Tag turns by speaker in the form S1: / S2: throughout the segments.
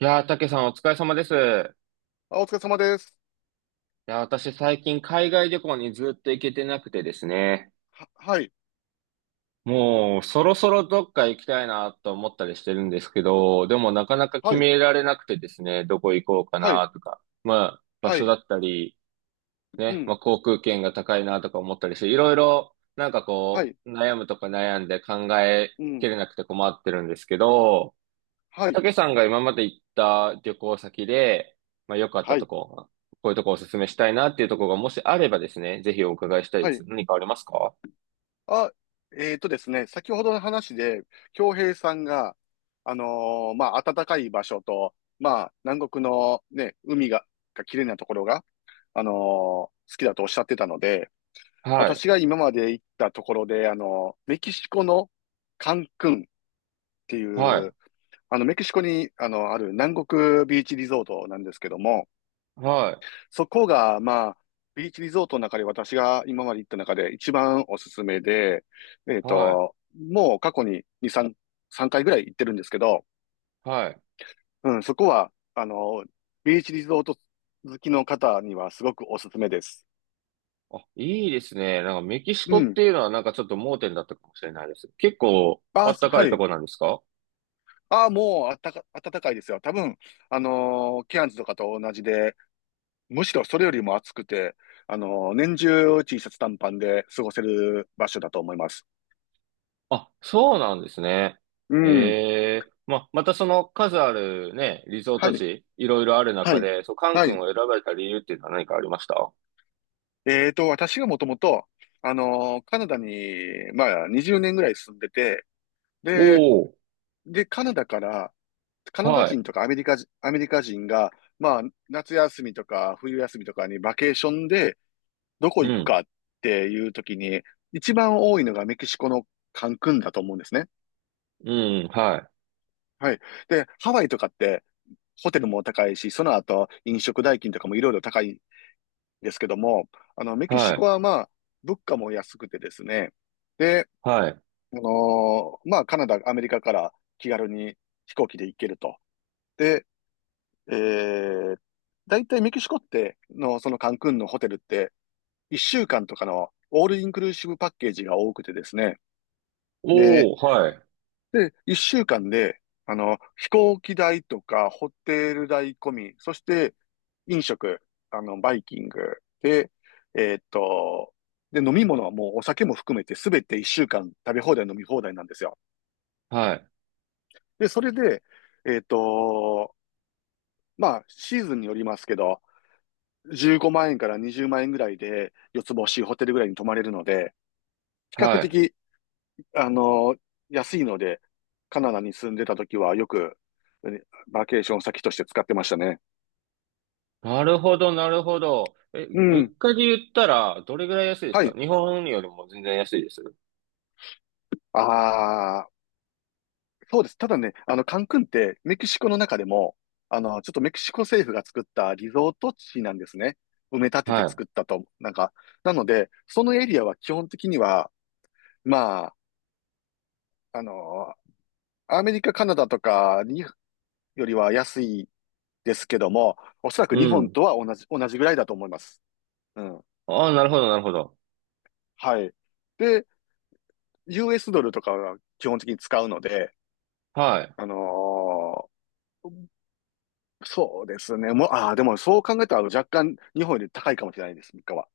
S1: いやー、たけさんお疲れ様です。い
S2: あ、お疲れ様です。
S1: やー、私最近海外旅行にずっと行けてなくてですね。
S2: ははい、
S1: もうそろそろどっか行きたいなと思ったりしてるんですけど、でもなかなか決
S2: はい、
S1: められなくてですね、どこ行こうか
S2: はい、
S1: なとか、まあ場
S2: は
S1: 所だ
S2: い、
S1: ったり、
S2: う
S1: ね、ま
S2: ん、
S1: あ航空券が高いなとか思ったりして、いろいろなんか
S2: は
S1: こ
S2: い、
S1: う悩むとか悩んで考え
S2: う
S1: き
S2: ん、
S1: れなくて困ってるんですけど、
S2: はい、
S1: たけさんが今まで行った旅行先で、まあ、良かった
S2: は
S1: と
S2: い、
S1: こ、こういうとこおすすめしたいなっていうところがもしあればですね、ぜひお伺いしたい
S2: は
S1: です。
S2: い。
S1: 何かありますか？
S2: あ、ですね、先ほどの話で、京平さんが、まあ、暖かい場所と、まあ、南国のね、海が綺麗なところが、あの好きだとおっしゃってたので、
S1: はい、
S2: 私が今まで行ったところで、メキシコのカンクンってい
S1: は
S2: う、
S1: い、
S2: メキシコに、ある南国ビーチリゾートなんですけども、
S1: はい、
S2: そこが、まあ、ビーチリゾートの中で私が今まで行った中で一番おすすめで、
S1: は
S2: もう過去に2、3、3回ぐらい行ってるんですけど、
S1: い、はい。
S2: うん、そこは、ビーチリゾート好きの方にはすごくおすすめです。
S1: あ、いいですね。なんかメキシ
S2: う
S1: コっ
S2: ん。
S1: ていうのはなんかちょっと盲点だったかもしれないです。結構あ
S2: バー
S1: っ
S2: ス、
S1: たか
S2: は
S1: いと
S2: い。
S1: こなんですか？
S2: ああ、もうあったか、暖かいですよ。多分、ケアンズとかと同じで、むしろそれよりも暑くて、年中 T シャツ短パンで過ごせる場所だと思います。
S1: あ、そうなんですね。
S2: うん。
S1: ええ、まあ、またその数あるね、リゾー
S2: は
S1: ト
S2: い。
S1: 地、いろいろある
S2: は
S1: 中
S2: い。
S1: で、そう、カン
S2: は
S1: 君
S2: い。
S1: を選ばれた理由っていうのは何かありましたお？
S2: 私がもともと、カナダに、まあ、20年ぐらい住んでて、で、
S1: おー。
S2: カナダから、カナダ
S1: はい。
S2: 人とかアメリカ人が、まあ、夏休みとか冬休みとかにバケーションでどこ
S1: う
S2: 行く
S1: ん。
S2: かっていう時に、一番多いのがメキシコのカンクンだと思うんですね。
S1: うん。は
S2: はい。で、ハワイとかってホテルも高いし、その後飲食代金とかもいろいろ高いですけども、メ
S1: い。
S2: キシ
S1: は
S2: コ
S1: い。
S2: はまあ、物価も安くてですね、で、
S1: はい。
S2: まあ、カナダ、アメリカから気軽に飛行機で行けると。で、えー、大体メキシコっての、そのカンクンのホテルって、1週間とかのオールインクルーシブパッケージが多くてですね、で、
S1: おお、はい。
S2: 一週間で、飛行機代とか、ホテル代込み、そして、飲食、バイキングで、えーっと、で、飲み物はもうお酒も含めて、すべて一週間食べ放題、飲み放題なんですよ。
S1: はい。
S2: で、それで、えーっと、まあ、シーズンによりますけど、15万円から20万円ぐらいで、四つ星ホテルぐらいに泊まれるので、比較
S1: はい。
S2: 的あの、安いので、カナダに住んでた時はよく、うんバケーション先として使ってましたね。
S1: なるほど、なるほど。え、
S2: う
S1: 物
S2: ん。
S1: 価で言ったら、どれぐらい安いです
S2: は
S1: か？
S2: い。
S1: 日本よりも全然安いです
S2: ああ、そうです。ただね、カンクンってメキシコの中でも、ちょっとメキシコ政府が作ったリゾート地なんですね。埋め立てて
S1: は
S2: 作ったと、なんか。なので、そのエリアは基本的には、まあ、あの、アメリカ、カナダとかによりは安いですけども、おそら
S1: い。
S2: く
S1: う
S2: 日本
S1: ん。
S2: とは同じぐらいだと思います。うん。
S1: ああ、なるほど、なるほど。
S2: はい。で、US ドルとかは基本的に使うので、
S1: は
S2: あのーそうですね。もう、ああ、でもそう考えたら若干日本より高いかもしれないです、3かは。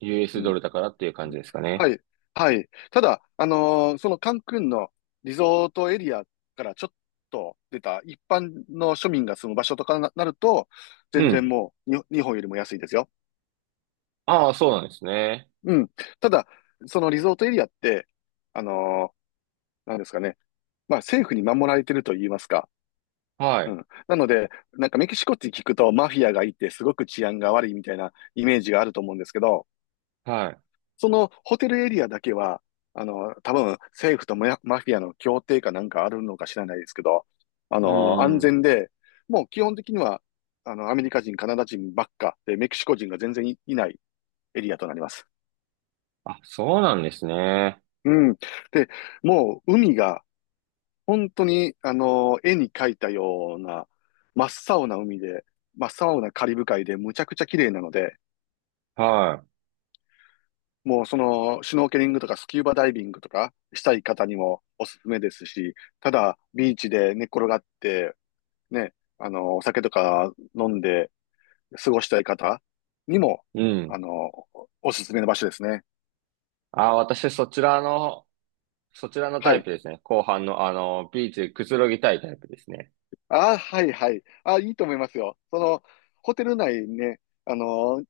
S1: い。
S2: う
S1: US ド
S2: ん。
S1: ルだからっていう感じですかね？
S2: はい。はい。ただ、そのカンクンのリゾートエリアからちょっと出た一般の庶民が住む場所とかなると、
S1: う
S2: 全然
S1: ん。
S2: もうに日本よりも安いですよ。
S1: ああ、そうなんですね。
S2: うん。ただ、そのリゾートエリアって、あのーなんですかね。まあ政府に守られてると言いますか、
S1: は
S2: う
S1: い。
S2: ん。なので、なんかメキシコって聞くとマフィアがいてすごく治安が悪いみたいなイメージがあると思うんですけど、
S1: はい。
S2: そのホテルエリアだけは、多分政府とママフィアの協定かなんかあるのか知らないですけど、
S1: う
S2: 安
S1: ん。
S2: 全で、もう基本的には、アメリカ人、カナダ人ばっかで、メキシコ人が全然いないエリアとなります。
S1: あ、そうなんですね。
S2: うん。で、もう海が本当に、絵に描いたような、真っ青な海で、真っ青なカリブ海でむちゃくちゃ綺麗なので、
S1: は
S2: もうその、シュノーケリングとかスキューバダイビングとかしたい方にもおすすめですし、ただ、ビーチで寝っ転がって、ね、お酒とか飲んで過ごしたい方にも、
S1: い。う
S2: あ
S1: ん。
S2: の、おすすめの場所ですね。
S1: ああ、私そちらの
S2: は
S1: タイ
S2: い。
S1: プですね。後半の、あの、ビーチでくつろぎたいタイプですね。
S2: あ、はい、はい。あ、いいと思いますよ。その、ホテル内ね、あの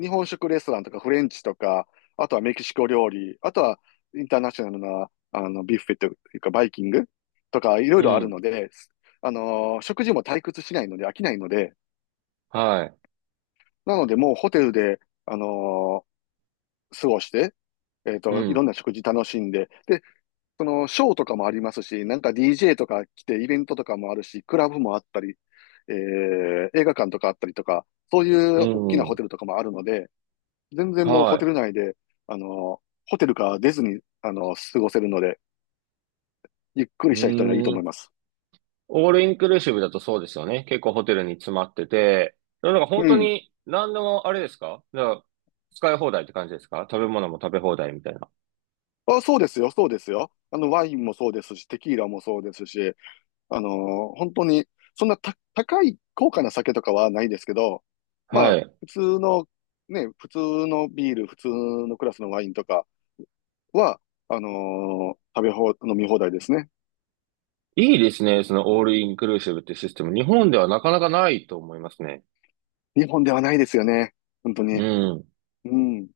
S2: 日本食レストランとかフレンチとか、あとはメキシコ料理、あとはインターナショナルな、ビュッフェというかバイキングとかいろい
S1: う
S2: ろある
S1: ん。
S2: ので、食事も退屈しないので飽きないので、
S1: はい。
S2: なのでもうホテルで、あの過ごして、
S1: う
S2: いろん
S1: ん。
S2: な食事楽しんで、で、その、ショーとかもありますし、なんか DJ とか来てイベントとかもあるし、クラブもあったり、映画館とかあったりとか、そうい
S1: う
S2: う大きなホ
S1: ん。
S2: テルとかもあるので、全然もうホテ
S1: は
S2: ル内で、ホテルから出ずに、過ごせるので、ゆっく
S1: い。う
S2: りした人にはいいと
S1: ー
S2: 思い
S1: ん。
S2: ます。
S1: オールインクルーシブだとそうですよね。結構ホテルに詰まってて。なんか
S2: う
S1: 本当
S2: ん。
S1: に、何でもあれですか？だから使い放題って感じですか？食べ物も食べ放題みたいな。
S2: あ、そうですよ、そうですよ。ワインもそうですし、テキーラもそうですし、本当に、そんなた高い高価な酒とかはないですけど、ま
S1: は
S2: あ、
S1: い。
S2: 普通の、ね、普通のビール、普通のクラスのワインとかは、あの食べ放、飲み放題ですね。
S1: いいですね、そのオールインクルーシブってシステム。日本ではなかなかないと思いますね。
S2: 日本ではないですよね。本当
S1: う
S2: に。
S1: ん。
S2: うん。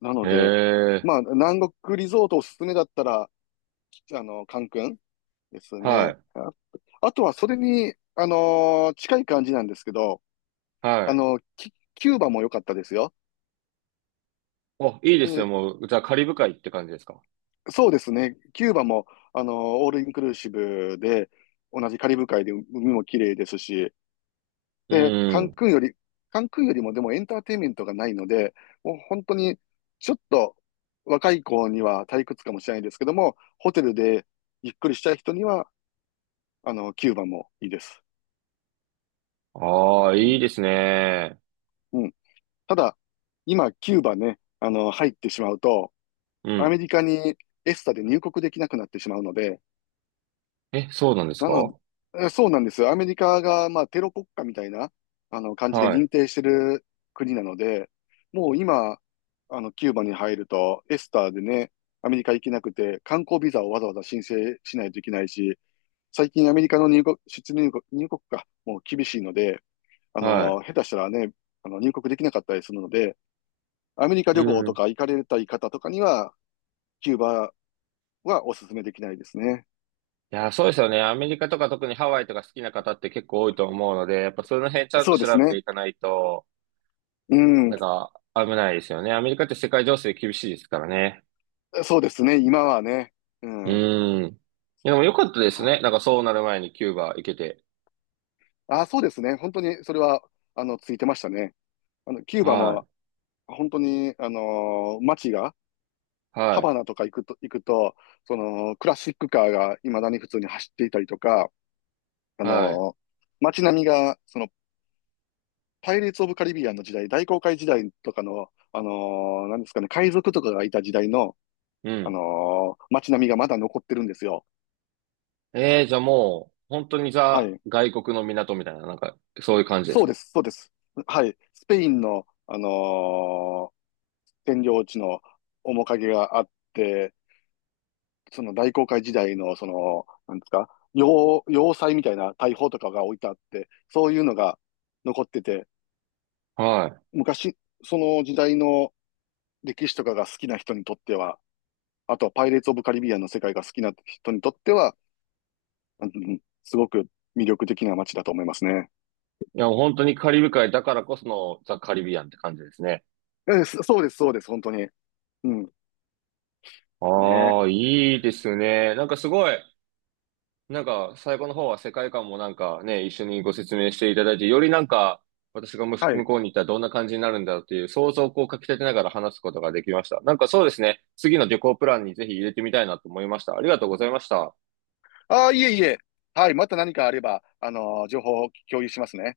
S2: なの
S1: へ
S2: で、
S1: え。
S2: まあ、南国リゾートおすすめだったら、カンクンです
S1: は
S2: ね。
S1: い。
S2: ああとは、それに、近い感じなんですけど、
S1: はい。
S2: キューバも良かったですよ。
S1: お、いいですね。
S2: で
S1: もう、じゃあカリブ海って感じですか？
S2: そうですね。キューバも、あのーオールインクルーシブで、同じカリブ海で海も綺麗ですし、
S1: う
S2: で、
S1: ん。
S2: カンクンよりもでもエンターテインメントがないので、もう本当に、ちょっと若い子には退屈かもしれないですけども、ホテルでゆっくりしたい人には、キューバもいいです。
S1: ああ、
S2: う
S1: いい
S2: ん。
S1: ですね。
S2: うん。ただ、今、キューバね、入ってしまうと、
S1: う
S2: アメ
S1: ん。
S2: リカにエスタで入国できなくなってしまうので、
S1: え、そうなんです
S2: な
S1: か？
S2: のでそうなんです。アメリカが、まあ、テロ国家みたいな、感じで
S1: はい。
S2: 認定してる国なので、もう今、キューバに入ると、エスタでね、アメリカ行けなくて、観光ビザをわざわざ申請しないといけないし、最近アメリカの入国、出入国、入国がもう厳しいので、
S1: は
S2: 下手したらね、入国できなかったりするので、アメリカ
S1: い。う
S2: 旅行と
S1: ん。
S2: か行かれたい方とかには、キューバはお勧めできないですね。
S1: いや、そうですよね。アメリカとか特にハワイとか好きな方って結構多いと思うので、やっぱその辺ちゃん
S2: そ
S1: と
S2: うで
S1: 調
S2: す
S1: べて
S2: ね。
S1: いかないと、
S2: うん。
S1: なんか危ないですよね。アメリカって世界情勢厳しいですからね。
S2: そうですね。今はね。う
S1: う
S2: ん。
S1: ん。でも良かったです
S2: は
S1: ね、
S2: い。
S1: なんかそうなる前にキューバ行けて。
S2: あ、そうですね。本当にそれは、ついてましたね。キューバ
S1: は
S2: も
S1: い。
S2: 本当に、街が、ハバ
S1: は
S2: ナとか行くと、その、クラシックカーが未だに普通に走っていたりとか、あ
S1: い。はい。
S2: のー街並みが、その、パイレーツ・オブ・カリビアンの時代、大航海時代とかの、なんですかね、海賊とかがいた時代の、
S1: うん。
S2: 街並みがまだ残ってるんですよ。
S1: えー、じゃあもう、本当に
S2: は
S1: ザ、
S2: い。
S1: 外国の港みたいな、なんか、そういう感じです
S2: そう
S1: か？
S2: です、そうです。はい。スペインの、占領地の面影があって、その大航海時代の、その、なんですか、要塞みたいな大砲とかが置いてあって、そういうのが残ってて、
S1: はい。
S2: 昔、その時代の歴史とかが好きな人にとっては、あとはパイレーツ・オブ・カリビアンの世界が好きな人にとっては、うんすごく魅力的な街だと思いますね。
S1: いや、本当にカリブ海だからこそのザ・カリビアンって感じですね。
S2: そうです、そうです、本当に。うん、ね。
S1: ああ、いいですね。なんかすごい、なんか最後の方は世界観もなんかね、一緒にご説明していただいて、よりなんか私がむ
S2: は
S1: 向
S2: い。
S1: こうに行ったらどんな感じになるんだろうっていう想像をこうかき立てながら話すことができました。なんかそうですね、次の旅行プランにぜひ入れてみたいなと思いました。ありがとうございました。
S2: ああ、いえいえ。はい、また何かあれば、情報を共有しますね。